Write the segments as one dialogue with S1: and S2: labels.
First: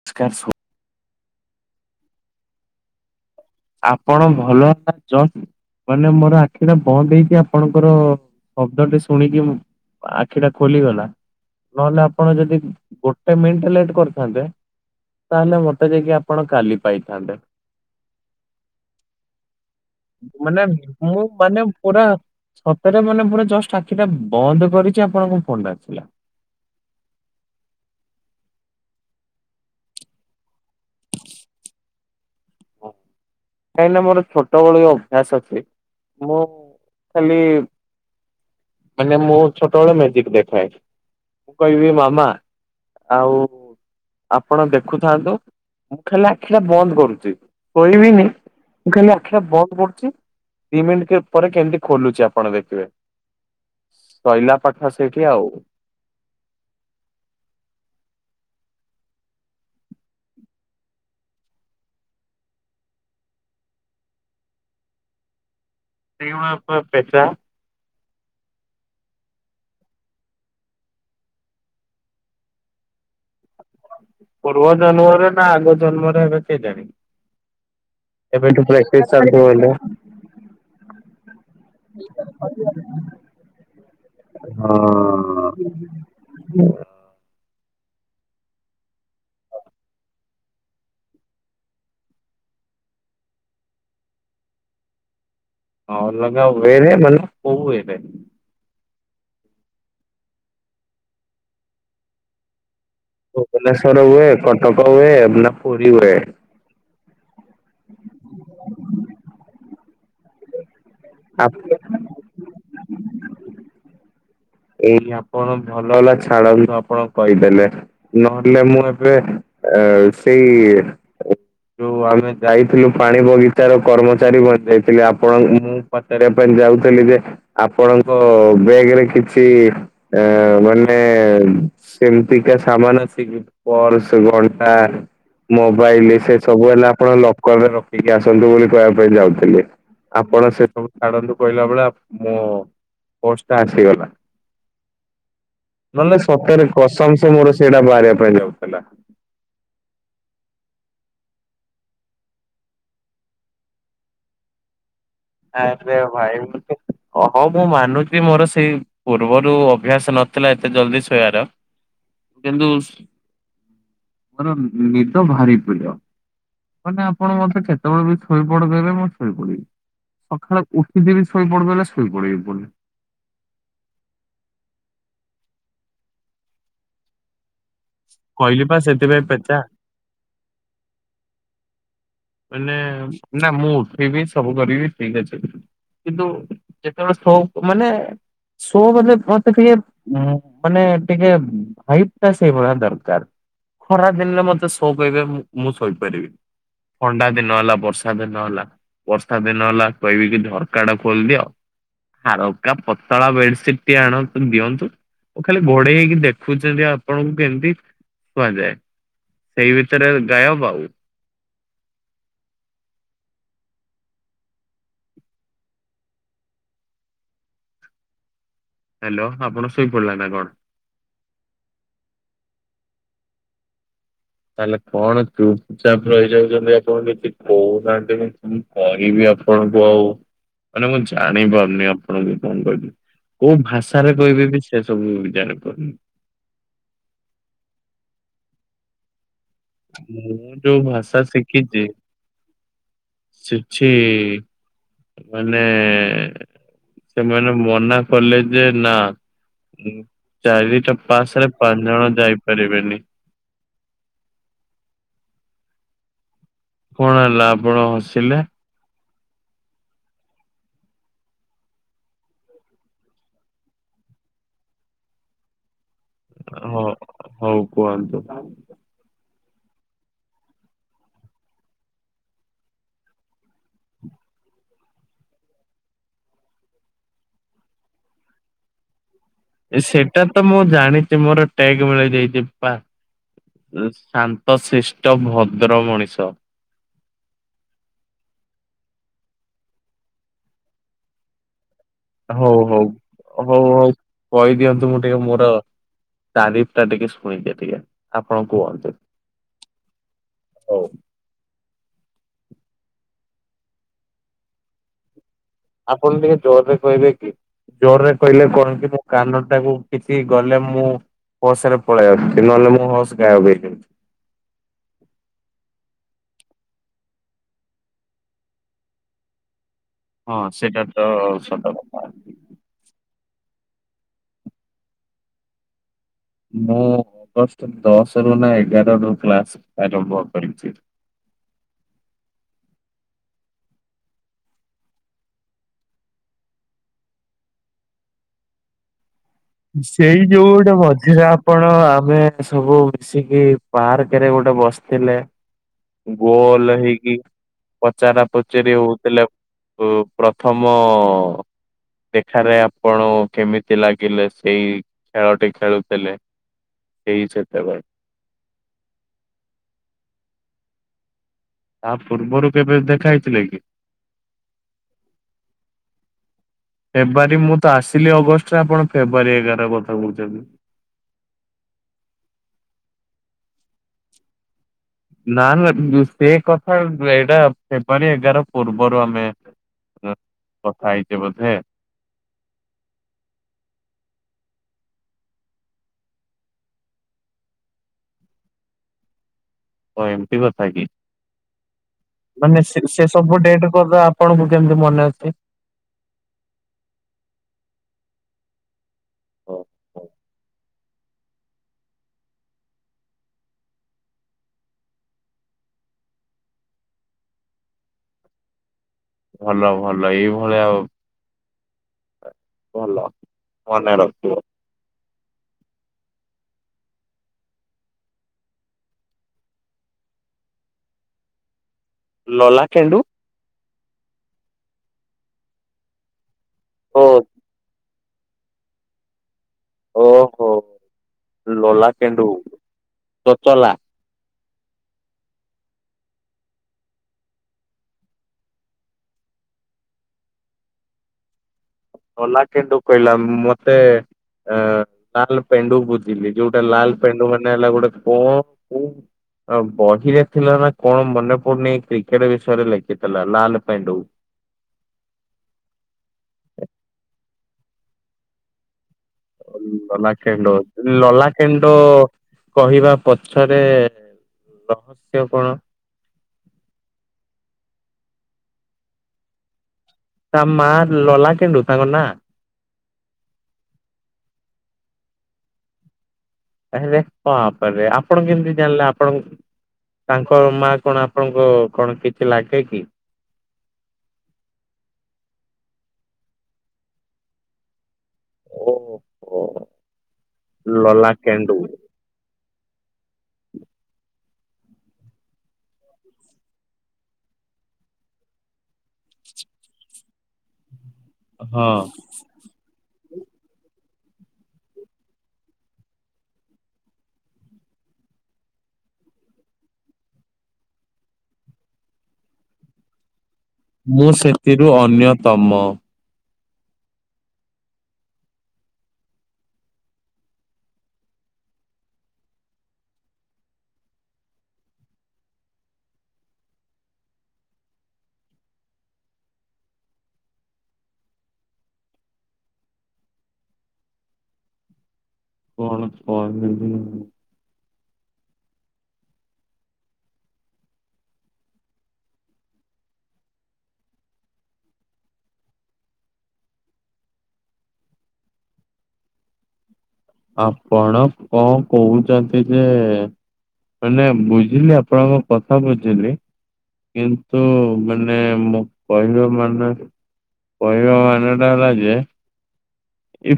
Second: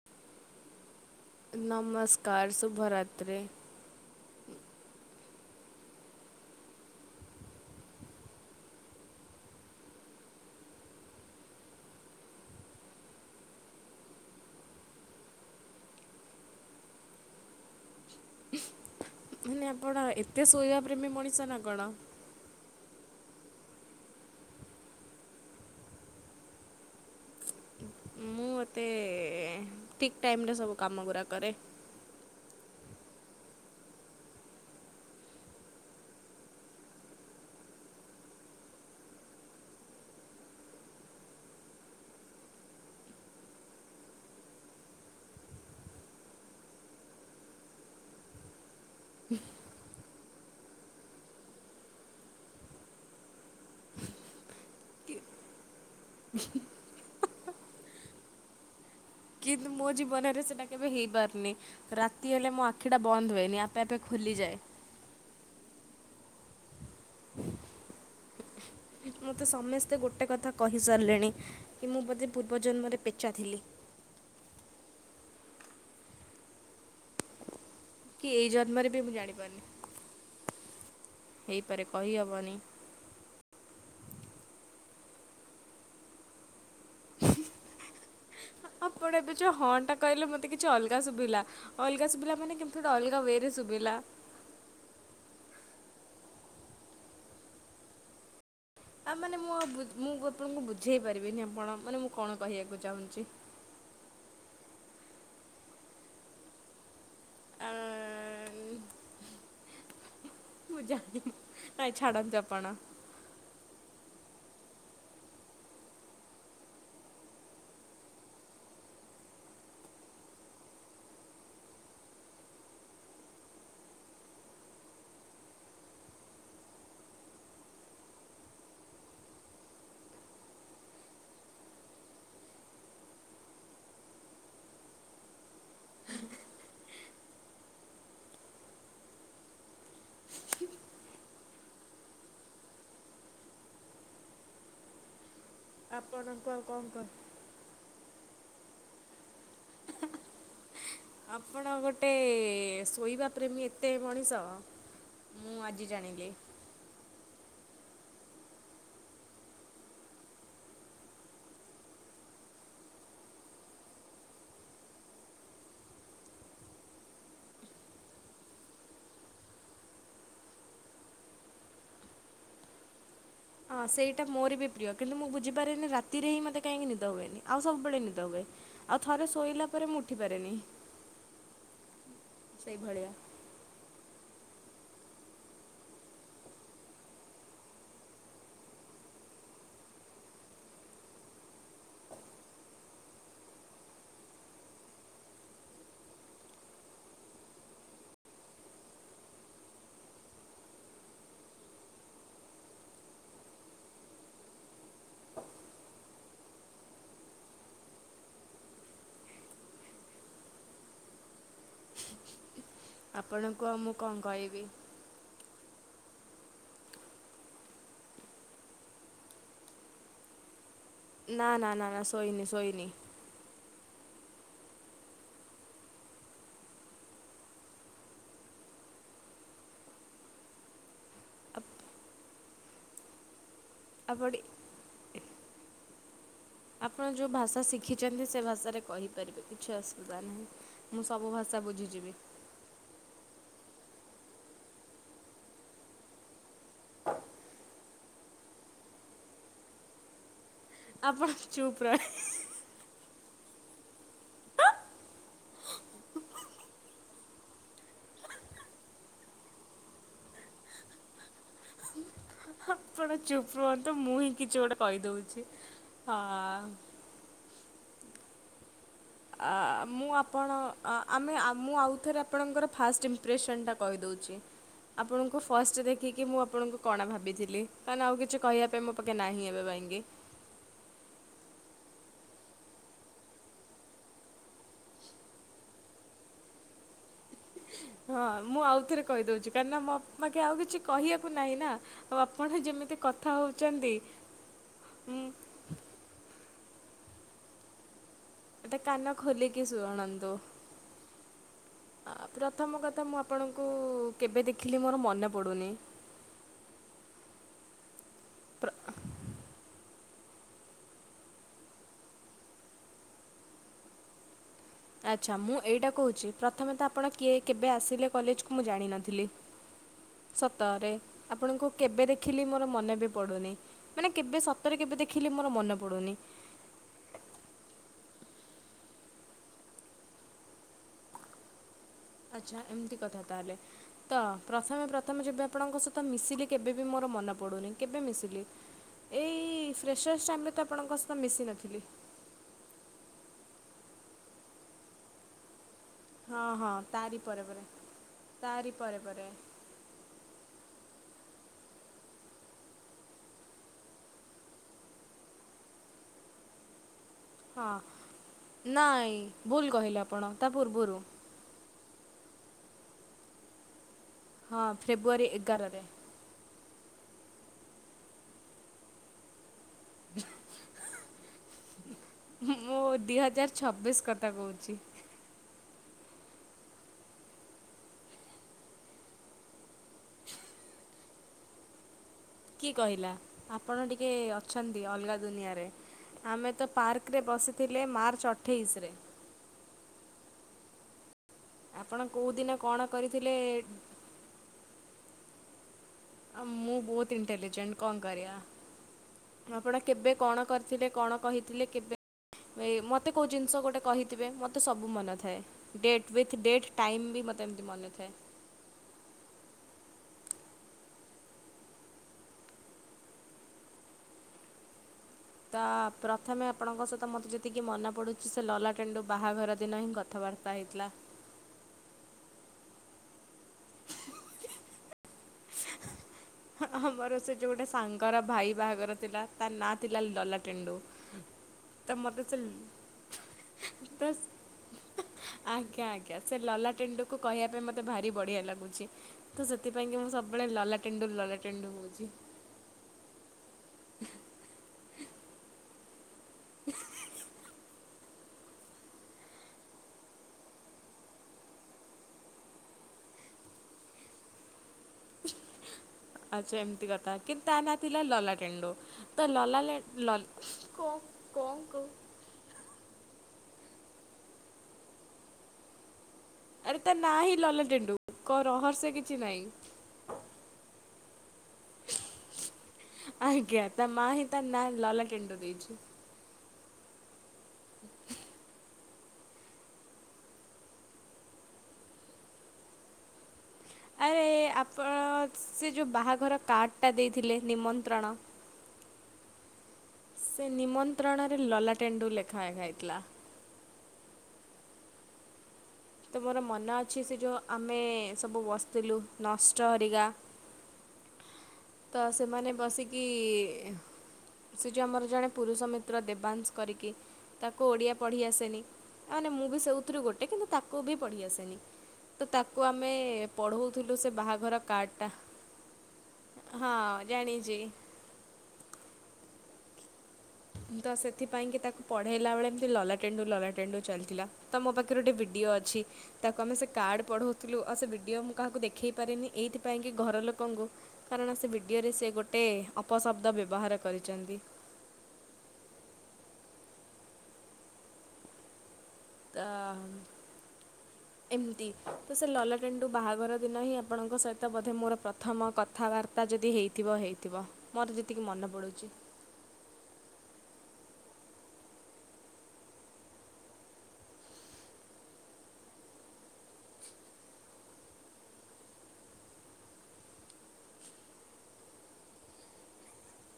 S1: [unintelligible]
S2: ନମସ୍କାର ଶୁଭ ରାତ୍ରି।
S1: ଆପଣ ଭଲ ହେଲା ଜ। ମାନେ ମୋର ଆଖିଟା ବନ୍ଦ ହେଇଚି ଆପଣଙ୍କର ଶଦ୍ଦଟି ଶୁଣି କି ମୁଁ ଆଖି ଟା ଖୋଲିଗଲା। ନହେଲେ ଆପଣ ଯଦି ଗୋଟେ ମିନିଟ ଲେଟ୍ କରିଥାନ୍ତେ ତାହେଲେ ମତେ ଯାଇକି ଆପଣ କାଲି ପାଇଥାନ୍ତେ।
S2: ମାନେ ଆପଣା
S1: ମାନେ ମୁଁ ମାନେ ପୁରା ସତରେ ମାନେ ଜଷ୍ଟ ଆଖି ଟା ବନ୍ଦ କରିଛି ଆପଣଙ୍କ ଫୋନ ଟା ଆସିଲା।
S2: ମତେ ଠିକ୍ ଟାଇମ ରେ ସବୁ କାମ ଗୁରା କରେ।
S1: ହ। କାହିଁକି ନା ମୋର ଛୋଟବେଳୁ ଅଭ୍ୟାସ ଅଛି ମୁଁ ଖାଲି ମାନେ ମୁଁ ଛୋଟବେଳେ ମେଜିକ ଦେଖାଏ। ମୁଁ କହିବି ମାମା ଆଉ ଆପଣ ଦେଖୁଥାନ୍ତୁ ମୁଁ ଖାଲି ଆଖିଟା ବନ୍ଦ କରୁଚି ଶୋଇିବିନି। ମୁଁ ଖାଲି ଆଖିଆ ବନ୍ଦ କରୁଛି ଦି ମିନିଟ ପରେ କେମିତି ଖୋଲୁଛି ଆପଣ ଦେଖିବେ। ଶଇଲା ପାଠ ସେଇଠି ଆଉ।
S2: ହ। [unintelligible] କିନ୍ତୁ ମୋ ଜୀବନରେ ସେଟା କେବେ ହେଇ ପାରୁନି। ରାତି ହେଲେ ମୋ ଆଖିଟା ବନ୍ଦ ହୁଏନି ଆପେ ଆପେ ଖୋଲିଯାଏ।
S1: ସେଉଣା ପେ ପେଚା
S2: ମୋତେ ସମସ୍ତେ ଗୋଟେ କଥା କହିସାରିଲେଣି କି ମୁଁ ବୋତେ ପୂର୍ବଜନ୍ମରେ ପେଚା ଥିଲି।
S1: ପୂର୍ବ ଜନ୍ମରେ ନା ଆଗ ଜନ୍ମରେ ଏବେ କେଜାଣି
S2: କି ଏଇ
S1: ଏବେଠୁ ପୁରା
S2: ଜନ୍ମରେ ବି
S1: ଏତେ
S2: ମୁଁ
S1: ଚାଲୁ
S2: ଜାଣିପାରୁନି
S1: ବାଲୁଆ।
S2: ହେଇପାରେ
S1: [inaudible]
S2: କହିହବନି।
S1: ହଁ
S2: ଆପଣ ଏବେ ଯୋଉ ହଁ ଟା କହିଲେ ମୋତେ କିଛି ଅଲଗା ଶୁଭିଲା। ଅଲଗା ଶୁଭିଲା ମାନେ କେମିତି ଗୋଟେ ଅଲଗା ୱେରେ ଶୁଭିଲା।
S1: ହଁ ଅଲଗା ୱେରେ ମାନେ କୋଉ ୱେରେ।
S2: ଆ ମାନେ ମୁଁ ଆଉ ମୁଁ ଆପଣଙ୍କୁ ବୁଝେଇ ପାରିବିନି ଆପଣ ମାନେ ମୁଁ କଣ କହିବାକୁ ଚାହୁଁଚି।
S1: ଭୁବନେଶ୍ଵର ହୁଏ କଟକ ହୁଏ ନା ପୁରୀ ହୁଏ?
S2: ଆ ମୁଁ ଜାଣିନି
S1: ହୁଏ।
S2: ନାଇଁ ଛାଡ଼ନ୍ତୁ ଆପଣ।
S1: ଏଇ ଆପଣ ଭଲ ହେଲା ଛାଡ଼ନ୍ତୁ ଆପଣ କହିଦେଲେ। ନହେଲେ ମୁଁ ଏବେ ଆ ସେଇ ଯଉ ଆମେ ଯାଇଥିଲୁ ପାଣି ବଗିଚାର କର୍ମଚାରୀ ବ ଯାଇଥିଲେ ଆପଣ ମୁଁ ପଚାରିବା ପାଇଁ ଯାଉଥିଲି ଯେ ଆପଣଙ୍କ ବେଗ ରେ କିଛି ଆ ମାନେ ସେମିତିକା ସାମାନ ଅଛି କି ପର୍ଶ ଘଣ୍ଟା ମୋବାଇଲ ସେ ସବୁ ହେଲା ଆପଣ ଲକରରେ ରଖିକି ଆସନ୍ତୁ ବୋଲି କହିବା ପାଇଁ ଯାଉଥିଲି। ଆପଣ ସେ ସବୁ ଛାଡନ୍ତୁ କହିଲା ବେଳେ ମୋ ବସ୍ ଟା ଆସିଗଲା। ନହେଲେ
S2: ଆପଣଙ୍କୁ ଆଉ
S1: ସତରେ
S2: କଣ
S1: କ
S2: କହ
S1: ସମସେ ମୋର ସେଇଟା ବାହାରିବା ପାଇଁ ଯାଉଥିଲା।
S2: ଆପଣ ଗୋଟେ ଶୋଇବା ପ୍ରେମୀ ଏତେ ମଣିଷ। ମୁଁ ଆଜି
S1: ଆରେ
S2: ଜାଣିଲି।
S1: ଭାଇ ହଉ ମୁଁ ମାନୁଛି ମୋର ସେଇ ପୂର୍ବରୁ ଅଭ୍ୟାସ ନଥିଲା ଏତେ ଜଲଦି ଶୋଇବାର କିନ୍ତୁ ମୋର ନିଦ ଭାରି ପ୍ରିୟ। ମାନେ ଆପଣ ମତେ କେତେବେଳେ ବି ଶୋଇ ପଡଦବେ ମୁଁ ଶୋଇ ପଡିବି। ସକାଳେ ଉଠିଦ ବିି ଶୋଇ ପଡିବଲେ ଶୋଇ ପଡିବି ପୁଣି।
S2: ହଁ ସେଇଟା ମୋର ବି ପ୍ରିୟ। କିନ୍ତୁ ମୁଁ ବୁଝିପାରେନି ରାତିରେ ହିଁ ମୋତେ କାହିଁକି ନିଦ ହୁଏନି। ଆଉ ସବୁବେଳେ ନିଦବେ
S1: କହିଲି ପା
S2: ଆଉ
S1: ସେଥିପାଇଁ
S2: ଥରେ
S1: ପେଚା।
S2: ଶୋଇଲା ପରେ ମୁଁ ଉଠିପାରେନି।
S1: ମାନେ
S2: ସେଇଭଳିଆ
S1: ନା ମୁଁ ଉଠିବି ସବୁ କରିବି ଠିକ ଅଛି। କିନ୍ତୁ ଯେତେବେଳେ ସ ମାନେ ସୋ ମେ ମତେଏ ଉଁ ମାନେ ଟିକେ ହାଇଟ୍ ଟା ସେଇଭଳିଆ ଦରକାର। ଖରା ଦିନରେ ମତେ ଶୋ କହିବେ ମୁଁ ଶୋଇପାରିବି। ଥଣ୍ଡା ଦିନ ହେଲା ବର୍ଷା ଦିନ ହେଲା ବର୍ଷା ଦିନ ହେଲା କହିବି କି ଝରକା ଟା ଖୋଲିଦିଅ ଆ ରକା ପତଳା ବେଡସିଟ ଟିଏ ଆଣନ୍ତୁ ଦିଅନ୍ତୁ। ଖାଲି ଘୋଡେଇ ହେଇକି ଦେଖୁଛନ୍ତି ଆପଣଙ୍କୁ କେମିତି କୁହାଯାଏ। ସେଇ ଭିତରେ ଗାୟବ ଆଉ।
S2: ଆପଣଙ୍କୁ ଆଉ ମୁଁ କଣ କହିବି।
S1: ହ୍ୟାଲୋ। ଆପଣ ଶୁଇ ପଡିଲେ ନା କଣ?
S2: ନା-ନା- ନା-ନା ଶୋଇ ନି ଶୋଇ ନି।
S1: ତାହେଲେ କଣ ଚୁ ଚାପ ରହିଯାଉଛନ୍ତି ଆପଣ କିଛି କହୁନାହାନ୍ତି ମୁଁ କହିବି ଆପଣଙ୍କୁ ଆଉ। ମାନେ ମୁଁ ଜାଣିପାରୁନି ଆପଣ କଣ କହିବି କୋଉ ଭାଷାରେ
S2: ଆପଣ
S1: କହିବେ ବି ସେ ସବୁ ଜାଣିପାରୁନି।
S2: ଆପଣ ଯେଉଁ ଭାଷା ଶିଖିଛନ୍ତି ସେ ଭାଷାରେ କହି ପାରିବେ କିଛି ଅସୁବିଧା
S1: ମୁଁ ଯୋଉ
S2: ନାହିଁ ମୁଁ ସବୁ ଭାଷା ବୁଝିଯିବି।
S1: ଛିଛି ମାନେ ସେମାନେ ମନା କଲେ ଯେ ନା। ଚାରିଟା
S2: ଆପଣ
S1: ପାଶରେ
S2: ଚୁପ୍
S1: ପାଞ୍ଚ
S2: ରହ
S1: ଜଣ ଯାଇପାରିବେନି। କଣ ହେଲା ଆପଣ ହସିଲେ?
S2: ଆପଣ ଚୁପ ରୁହନ୍ତୁ ମୁଁ ହିଁ କିଛି ଗୋଟେ କହିଦଉଛି।
S1: ହଁ ହଉ କୁହନ୍ତୁ।
S2: ମୁଁ ଆପଣ ଆମେ ମୁଁ ଆଉଥରେ ଆପଣଙ୍କର ଫାଷ୍ଟ ଇମ୍ପ୍ରେସନ ଟା କହିଦଉଛି। ଆପଣଙ୍କୁ ଫାଷ୍ଟ ଦେଖିକି ମୁଁ ଆପଣଙ୍କୁ କଣା ଭାବିଥିଲି ଆଉ କିଛି କହିବା ପାଇଁ ମୋ ପାଖେ ନାହିଁ। ଏବେ ପାଇଁକି
S1: ସେଇଟା ତ ମୁଁ ଜାଣିଛି ମୋର ଟ୍ୟାଗ ମିଳି ଯାଇଚି ପା ଶାନ୍ତ, ଶେଷ୍ଠ, ଭଦ୍ର ମଣିଷ।
S2: ହଁ ମୁଁ ଆଉଥରେ କହିଦଉଛି କାହିଁକି ନା ମୋ ପାଖେ ଆଉ କିଛି କହିବାକୁ ନାହିଁ ନା। ଆଉ ଆପଣ
S1: ହଉ-
S2: ଯେମିତି କଥା
S1: ହଉ- ହଉ- ହଉ
S2: ହେଉଛନ୍ତି
S1: କହିଦିଅନ୍ତୁ ମୁଁ ଟିକେ ମୋର ତାରିଫ ଟା ଟିକେ ଶୁଣିଦିଏ ଟିକେ। ଆପଣ
S2: ଏଟା
S1: କୁହନ୍ତୁ
S2: କାନ ଖୋଲିକି ଶୁଣନ୍ତୁ।
S1: ହଉ
S2: ଆ ପ୍ରଥମ କଥା ମୁଁ ଆପଣଙ୍କୁ କେବେ ଦେଖିଲି ମୋର ମନେ ପଡ଼ୁନି।
S1: ଆପଣ ଟିକେ ଜୋରରେ କହିବେ କି? ଜୋରରେ କହିଲେ କଣ କି ମୋ କାନ ଟାକୁ କିଛି ଗଲେ ମୁଁ ହୋସରେ ପଳେଇଆଉଛି ନହେଲେ ମୁଁ ହୋସ ଗାଏବେ ହେଇ
S2: ଆଚ୍ଛା ମୁଁ ଏଇଟା କହୁଛି ପ୍ରଥମେ ତ ଆପଣ କିଏ କେବେ ଆସିଲେ କଲେଜକୁ ମୁଁ ଜାଣିନଥିଲି।
S1: ହଁ ସେଇଟା
S2: ସତରେ
S1: ତ ସତ
S2: ଆପଣଙ୍କୁ
S1: କଥା।
S2: କେବେ ଦେଖି ଦେଖିଲି ମୋର ମନେ ବି ପଡୁନି ମାନେ କେବେ ସତରେ କେବେ ଦେଖିଲି ମୋର ମନେ ପଡୁନି।
S1: ମୁଁ ଅଗଷ୍ଟ ଦଶ ରୁ ନା ଏଗାର ରୁ କ୍ଲାସ ଆରମ୍ଭ କରିଛି।
S2: ଆଚ୍ଛା ଏମିତି କଥା ତାହେଲେ। ତ ପ୍ରଥମେ ପ୍ରଥମେ ଯେବେ ଆପଣଙ୍କ ସହିତ ମିଶିଲି କେବେ ବି ମୋର ମନେ ପଡ଼ୁନି କେବେ ମିଶିଲି। ଏଇ
S1: ସେଇ
S2: ଫ୍ରେସର୍ସ
S1: ଯୋଉ
S2: ଟାଇମରେ ତ
S1: ଗୋଟେ
S2: ଆପଣଙ୍କ ସହିତ
S1: ମଝିରେ
S2: ମିଶି
S1: ଆପଣ
S2: ନଥିଲି।
S1: ଆମେ ସବୁ ମିଶିକି ପାର୍କରେ ଗୋଟେ ବସିଥିଲେ।
S2: ହଁ ହଁ
S1: ଗୋଲ ହେଇକି
S2: ତାରି ପରେ ପରେ।
S1: ପଚାରା
S2: ତାରି
S1: ପଚରି
S2: ପରେ ପରେ।
S1: ହଉଥିଲେ ଆପ୍ ହୁଁ ପ୍ରଥମ ଦେଖାରେ ଆପଣ କେମିତି ଲାଗିଲେ। ସେଇ ଖେଳଟି ଖେଳୁଥିଲେ। ସେଇ
S2: ହଁ
S1: ସେତେବେଳେ
S2: ନାଇଁ ଭୁଲ କହିଲେ ଆପଣ ତା ପୂର୍ବରୁ
S1: ତା ପୂର୍ବରୁ କେବେ ଦେଖା ହେଇଥିଲେ କି?
S2: ହଁ ଫେବୃଆରୀ ଏଗାରରେ।
S1: ଫେବୃଆରୀ ମୁଁ ତ ଆସିଲି ଅଗଷ୍ଟରେ ଆପଣ ଫେବୃଆରୀ ଏଗାର କଥା କହୁଛନ୍ତି।
S2: ମୁଁ ଦିହଜାର ଛବିଶ କଥା କହୁଛି।
S1: ନା ନା ସେ କଥା ଏଇଟା ଫେବୃଆରୀ ଏଗାର ପୂର୍ବରୁ ଆମେ ନା କଥା ହେଇଛେ ବୋଧେ।
S2: କିଏ କହିଲା ଆପଣ ଟିକେ ଅଛନ୍ତି ଅଲଗା ଦୁନିଆରେ। ଆମେ ତ ପାର୍କରେ ବସିଥିଲେ ମାର୍ଚ୍ଚ ଅଠେଇଶିରେ।
S1: ଓ ଏମିତି କଥା କି
S2: ଆପଣ କେଉଁଦିନ
S1: ମାନେ
S2: କଣ
S1: ସେ ସେ
S2: କରିଥିଲେ
S1: ସବୁ ଡେଟ କଥା ଆପ୍ ଆପଣଙ୍କୁ କେମିତି ମନେ ଅଛି।
S2: ମୁଁ ବହୁତ ଇଣ୍ଟେଲିଜେଣ୍ଟ କଣ କରିବା ଆପଣ କେବେ କଣ କରି ସେଟେ କଣ କହିଥିଲେ କେବେ ଭ ମୋତେ କେଉଁ ଜିନିଷ ଗୋଟେ କହିଥିବେ ମୋତେ ସବୁ ମନ ଥାଏ। ଡେଟ୍ ଉଇଥ୍ ଡେଟ୍ ଟାଇମ୍ ବି ମୋତେ ଏମିତି ମନେଥାଏ।
S1: ଭଲ ଭଲ ଏଇଭଳିଆ ଆଉ ଭଲ ମନେ ରଖିଥିବ।
S2: ତା ପ୍ରଥମେ ଆପଣଙ୍କ ସହିତ ମୋତେ ଯେତିକି ମନେ ପଡ଼ୁଛି ସେ ଲଲାକେଣ୍ଡୁ ବାହାଘର ଦିନ ହିଁ କଥାବାର୍ତ୍ତା। ପାହିଥିଲା
S1: ଲଲାକେଣ୍ଡୁ ଓ
S2: ଆମର ସେ ଯୋଉ ଗୋଟେ ସାଙ୍ଗର ଭାଇ ବାହାଘର ଥିଲା ତା ନା ଥିଲା
S1: ଓହୋ
S2: ଲଲାଟେଣ୍ଡୁ
S1: ଲୋଲା
S2: ତ ମତେ
S1: କେଣ୍ଡୁ
S2: ସେ
S1: ତୋଚଲା
S2: ପ୍ରସ୍ ଆଜ୍ଞା ଆଜ୍ଞା ସେ ଲଲାଟେଣ୍ଡୁ କୁ କହିବା ପାଇଁ ମୋତେ ଭାରି ବଢ଼ିଆ ଲାଗୁଛି। ତ ସେଥିପାଇଁ କି ମୁଁ ସବୁବେଳେ ଲଲାଟେଣ୍ଡୁ ଲଲାଟେଣ୍ଡୁ ହେଉଛି।
S1: ଲଲାକେଣ୍ଡୁ କହିଲା ମତେ ଆଁ ଲାଲ ପେଣ୍ଡୁ ବୁଝିଲି ଯୋଉଟା ଲାଲ ପେଣ୍ଡୁ ମାନେ ହେଲା ଗୋଟେ କୋ କୌ ଆ ବହିରେ ଥିଲା ନା କଣ ମନେପଡୁନି କ୍ରିକେଟ ବିଷୟରେ ଲେଖିଥିଲା ଲାଲ ପେଣ୍ଡୁ।
S2: ଆଚ୍ଛା ଏମିତି କଥା କିନ୍ତୁ ତା ନା ଥିଲା ଲଲାଟେଣ୍ଡୁ। ତ ଲଲା ଲେ ଲ
S1: ଲଲାଖେଣ୍ଡୁ ଲଲାକେଣ୍ଡୁ କହିବା ପଛରେ ରହସ୍ୟ କଣ?
S2: ଆରେ ତା ନାଁ ହିଁ ଲଲାଟେଣ୍ଡୁ କ ରହର୍ସ୍ୟ କିଛି ନାହିଁ।
S1: ତାମା ଲଲାକେଣ୍ଡୁ ତାଙ୍କ ନା?
S2: ଆଜ୍ଞା ତା ମା ହିଁ ତା ନା ଲଲାକେଣ୍ଡୁ ଦେଇଛି।
S1: ତାହେଲେ କଣ କରିବା ଆପଣ କେମିତି ଜାଣିଲେ ଆପଣ ତାଙ୍କ ମାଆ କଣ ଆପଣଙ୍କ କଣ କିଛି ଲାଗେ କି?
S2: ଆରେ ଆପଣ ସେ ଯୋଉ ବାହାଘର କାର୍ଡ଼ଟା ଦେଇଥିଲେ ନିମନ୍ତ୍ରଣ।
S1: ଓହ ଓ।
S2: ସେ ନିମନ୍ତ୍ରଣରେ ଲଲାଟେଣ୍ଡୁ ଲେଖା ହେଇଥିଲା। ତ ମୋର ମନ ଅଛି ସେ ଯେଉଁ ଆମେ ସବୁ ବସିଥିଲୁ ନଷ୍ଟ ହରିକା
S1: ହଁ।
S2: ତ ସେମାନେ ବସିକି ସେ ଯୋ ଆମର ଜଣେ ପୁରୁଷ ମିତ୍ର ଦେବାଂଶ କରିକି ତାକୁ ଓଡ଼ିଆ ପଢ଼ି ଆସେନି ତା ହେନେ ମୁଁ ବି ସେଉଥିରୁ ଗୋଟେ କିନ୍ତୁ ତାକୁ ବି ପଢ଼ି ଆସେନି। ତ ତାକୁ ଆମେ ପଢଉଥିଲୁ ସେ ବାହାଘର କାର୍ଡ ଟା।
S1: ତମ
S2: ହଁ ଜାଣିଚି। ତ ସେଥିପାଇଁକି ତାକୁ ପଢ଼େଇଲା ବେଳେ ଏମିତି ଲଲାଟେଣ୍ଡୁ ଲଲାଟେଣ୍ଡୁ ଚାଲିଥିଲା। ତ ମ ପାଖରେ ଗୋଟେ ଭିଡିଓ ଅଛି। ତାକୁ ଆମେ ସେ କାର୍ଡ ପଢଉଥିଲୁ ଆଉ ସେ ଭିଡିଓ ମୁଁ କାହାକୁ ଦେଖେଇ ପାରିନି ଏଇଥିପାଇଁ କି ଘର ଲୋକଙ୍କୁ କାରଣ ସେ ଭିଡ଼ିଓରେ ସେ ଗୋଟେ ଅପଶବ୍ଦ ବ୍ୟବହାର କରିଛନ୍ତି।
S1: କଣ [unintelligible]
S2: କା ମ୍ ଏମିତି ତ ସେ ଲଲାଟେଣ୍ଡୁ ବାହାଘର ଦିନ ହିଁ ଆପଣଙ୍କ ସହିତ ବୋଧେ ମୋର ପ୍ରଥମ କଥା କଥାବାର୍ତ୍ତା ଯଦି ହେଇଥିବ ହେଇଥିବ ମୋର ଯେତିକି ମନେ ପଡ଼ୁଛି।
S1: ଆପଣ କଣ କହୁଛନ୍ତି ଯେ? ବୋଇଲେ ବୁଝିଲି ଆପଣଙ୍କ କଥା ବୁଝିଲି। କିନ୍ତୁ ମାନେ ମ କହିବା ମାନେ କହିବା ମାନଟା ହେଲା ଯେ ଇବ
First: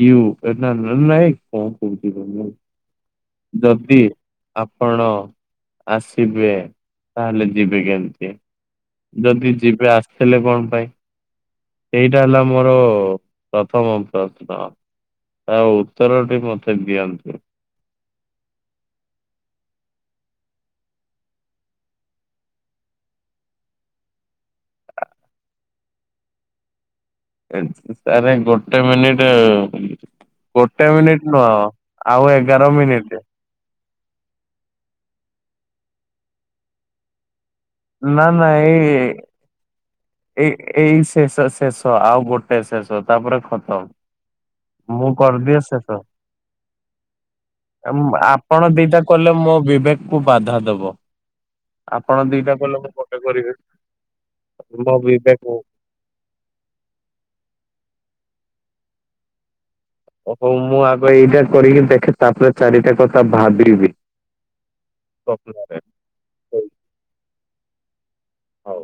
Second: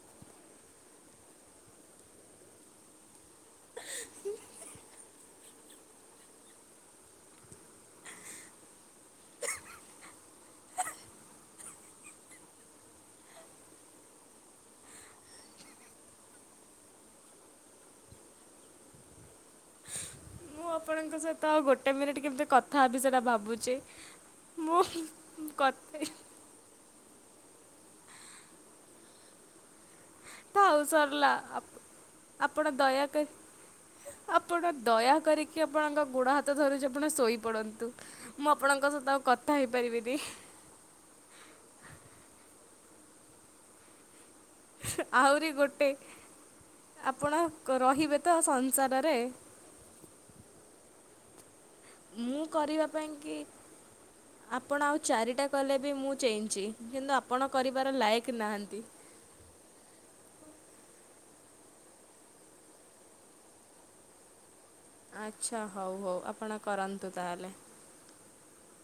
S1: ଇଉ [unintelligible] କଣ କହୁଛି କହିଲୁ? ଯଦି ଆପଣ ଆସିବେ ତାହେଲେ ଯିବି କେମିତି? ଯଦି ଯିବେ ଆସିଥିଲେ କଣ ପାଇଁ? ସେଇଟା ହେଲା ମୋର ପ୍ରଥମ ପ୍ରଶ୍ନ। ତା ଉତ୍ତରଟି ମତେ ଦିଅନ୍ତୁ?
S2: ମୁଁ ଆପଣଙ୍କ ସହିତ ଗୋଟେ ମିନିଟ୍ କେମିତି କଥା ହେବି ସେଟା ଭାବୁଛି। ମୁଁ କତେ
S1: ଏତ ତାପାଇଁ ଗୋଟେ ମିନଟ
S2: ଥାଉ
S1: ଗୋଟେ ମିନିଟ
S2: ସରିଲା
S1: ନୁହ ଆଉ
S2: ଆପଣ
S1: ଏଗାର ମିନିଟ।
S2: ଦୟାକରି ଆପଣ ଦୟା କରିକି ଆପଣଙ୍କ ଗୋଡ ହାତ ଧରୁଛି ଆପଣ ଶୋଇପଡ ନ୍ତୁ
S1: ନା ନା
S2: ମୁଁ ଆପଣଙ୍କ
S1: ଏଇ
S2: ସହିତ ଆଉ କଥା ହେଇପାରିବିନି।
S1: ଏଇ ଏଇ ଶେଷ ଶେଷ ଆଉ ଗୋଟେ ଶେଷ ତାପରେ ଖତମ। ମୁଁ
S2: ଆହୁରି
S1: କରଦିଏ
S2: ଗୋଟେ
S1: ଶେଷ।
S2: ଆପଣ ରହିବେ ତ
S1: ଆପଣ ଦିଟା
S2: ସଂସାରରେ?
S1: କଲେ ମୋ ବିବେକ କୁ ବାଧା ଦବ। ଆପଣ
S2: ମୁଁ
S1: ଦିଟା କଲେ
S2: କରିବା
S1: ମୁଁ ଗୋଟେ
S2: ପାଇଁକି
S1: କରିବି
S2: ଆପଣ
S1: ମୋ
S2: ଆଉ
S1: ବିବେକ
S2: ଚାରିଟା କଲେ ବି ମୁଁ ଚେଇଁଛି କିନ୍ତୁ ଆପଣ କରିବାର ଲାଇକ୍ ନାହାଁନ୍ତି।
S1: ଓ ହଉ ମୁଁ ଆଗ ଏଇଟା କରିକି ଦେଖେ ତାପରେ ଚାରିଟା କଥା ଭାବିବି।
S2: ଆଚ୍ଛା
S1: ସ୍ୱପ୍ନରେ
S2: ହଉ ହଉ ଆପଣ କରନ୍ତୁ ତାହେଲେ।
S1: ହଉ।